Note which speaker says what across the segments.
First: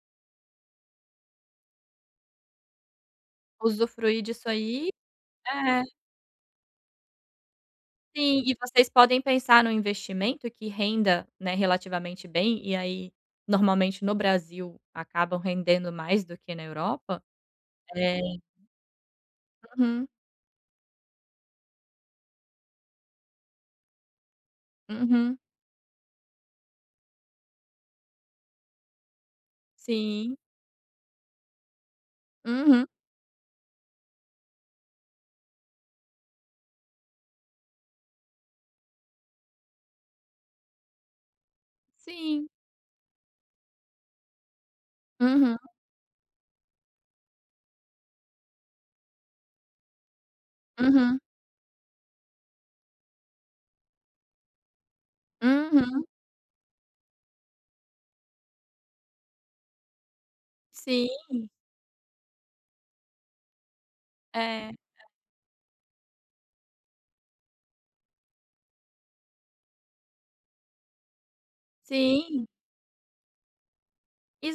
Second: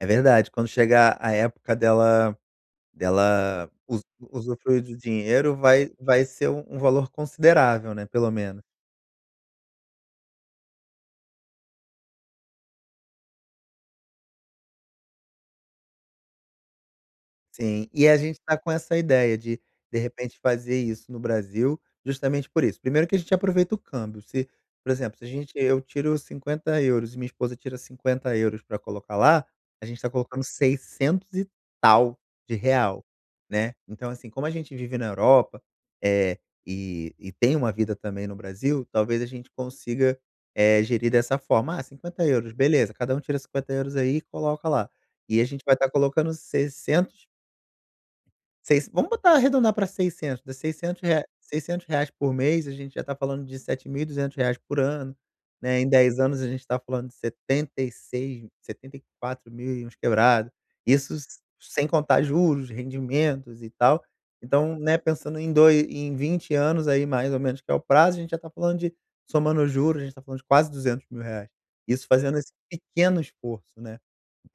Speaker 1: É verdade, quando chegar a época dela dela usu
Speaker 2: Usufruir disso
Speaker 1: usufruir
Speaker 2: aí,
Speaker 1: do dinheiro
Speaker 2: é.
Speaker 1: vai vai ser um valor considerável, né, pelo
Speaker 2: Sim e
Speaker 1: menos.
Speaker 2: vocês podem pensar no investimento que renda, né, relativamente bem e aí normalmente no Brasil acabam rendendo mais do que na Europa,
Speaker 1: Sim, e a
Speaker 2: eh
Speaker 1: gente tá com essa ideia de de
Speaker 2: Uhum.
Speaker 1: repente fazer isso no Brasil justamente por isso, primeiro que a gente aproveita o câmbio, se, por exemplo, se a
Speaker 2: Uhum.
Speaker 1: gente e eu eu tiro 50 euros e minha esposa tira 50 euros pra colocar lá, a gente tá
Speaker 2: Sim.
Speaker 1: colocando seiscentos e tal de
Speaker 2: Uhum.
Speaker 1: real, né. Então, assim, como a gente vive na Europa, eh, e e tem uma vida também no Brasil, talvez, a gente consiga, eh, gerir dessa forma, ah, 50
Speaker 2: Sim.
Speaker 1: euros, beleza, cada um tira 50 euros aí e coloca lá. E a
Speaker 2: Uhum.
Speaker 1: gente vai estar colocando 600 seis vamos botar arredondar para 600, 600
Speaker 2: Uhum.
Speaker 1: rea reais por mês, a gente já tá falando de 7.200 reais por ano, né, em
Speaker 2: Uhum.
Speaker 1: 10 anos a gente está falando de 76, setenta e quatro mil e uns quebrado. Isso, s
Speaker 2: Sim.
Speaker 1: sem contar juros, rendimentos e tal.
Speaker 2: É.
Speaker 1: Então, né, pensando em doi em 20 anos aí mais ou menos que é o prazo, a gente já tá falando de, somando juros, gente tá falando de quase 200.000 reais. Isso fazendo
Speaker 2: Sim.
Speaker 1: esse pequeno esforço, né,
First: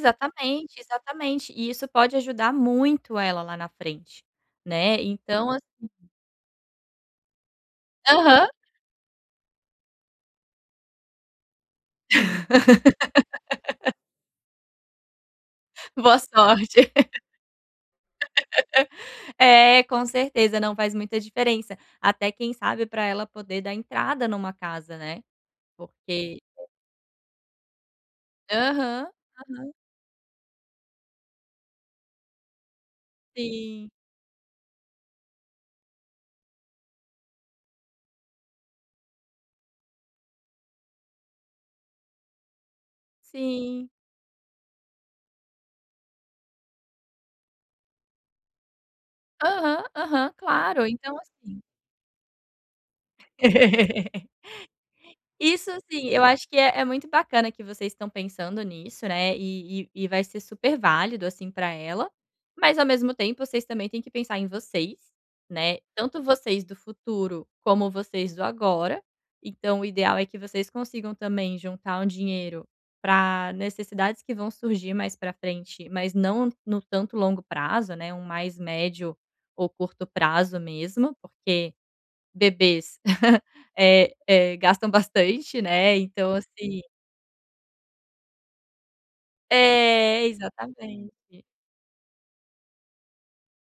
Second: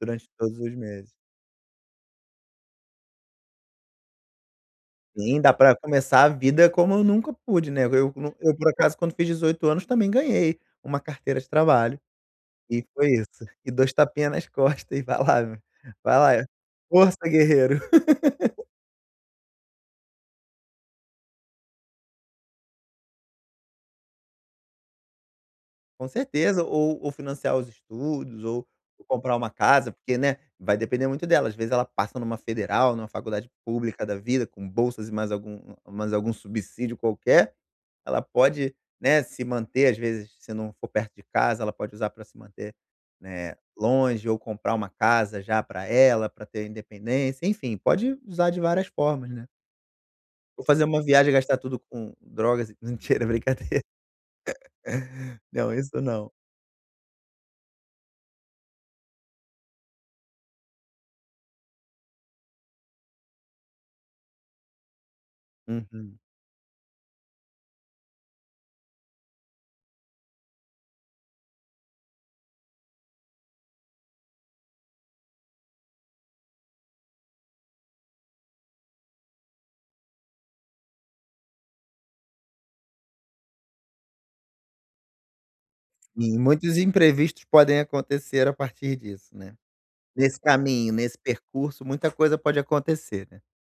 Speaker 1: durante todos os meses.
Speaker 2: exatamente. E isso pode ajudar muito ela lá na frente, né,
Speaker 1: Sim,
Speaker 2: então,
Speaker 1: dá pra
Speaker 2: assim
Speaker 1: começar a vida como eu nunca pude, né, no eu
Speaker 2: Aham.
Speaker 1: eu por acaso quando fiz 18 anos também ganhei uma carteira de trabalho, e foi isso, e dois tapinha nas costas e vai lá vai
Speaker 2: Boa
Speaker 1: lá,
Speaker 2: sorte.
Speaker 1: força guerreiro.
Speaker 2: É, com certeza. Não, faz muita diferença. Até quem sabe pra ela poder dar entrada numa casa, né,
Speaker 1: Com
Speaker 2: porque
Speaker 1: certeza, ou ou financiar os estudos ou ou
Speaker 2: Aham,
Speaker 1: comprar uma
Speaker 2: aham.
Speaker 1: casa porque, né, vai depender muito dela, às vezes, ela passa numa federal, numa faculdade
Speaker 2: Sim.
Speaker 1: pública da vida com bolsas e mais algum mais algum subsídio qualquer, ela pode, né, se manter, às vezes, se não for perto de casa, ela pode usar pra se manter, né,
Speaker 2: Sim.
Speaker 1: longe ou comprar uma casa já pra ela, pra ter independência, enfim, pode usar de várias formas, né.
Speaker 2: Aham, aham.
Speaker 1: Ou
Speaker 2: Claro,
Speaker 1: fazer uma
Speaker 2: então,
Speaker 1: viagem e gastar
Speaker 2: assim
Speaker 1: tudo com drogas e, n mentira é brincadeira.
Speaker 2: Isso
Speaker 1: Não, isso
Speaker 2: sim, eu
Speaker 1: não.
Speaker 2: acho que é é muito bacana que vocês estão pensando nisso, né, e e e vai ser super válido, assim, pra ela, mas ao mesmo tempo vocês também têm que pensar em vocês, né,
Speaker 1: Uhum.
Speaker 2: tanto vocês do futuro, como vocês do agora. Então, o ideal é que vocês consigam também juntar um dinheiro pra necessidades que vão surgir mais pra frente, mas não no tanto longo prazo, né, um mais médio ou curto prazo mesmo, porque bebês, eh eh, gastam bastante, né, então,
Speaker 1: Sim, muitos
Speaker 2: assim
Speaker 1: imprevistos podem acontecer a partir disso, né,
Speaker 2: É,
Speaker 1: nesse caminho, nesse
Speaker 2: exatamente.
Speaker 1: percurso, muita coisa pode acontecer, né.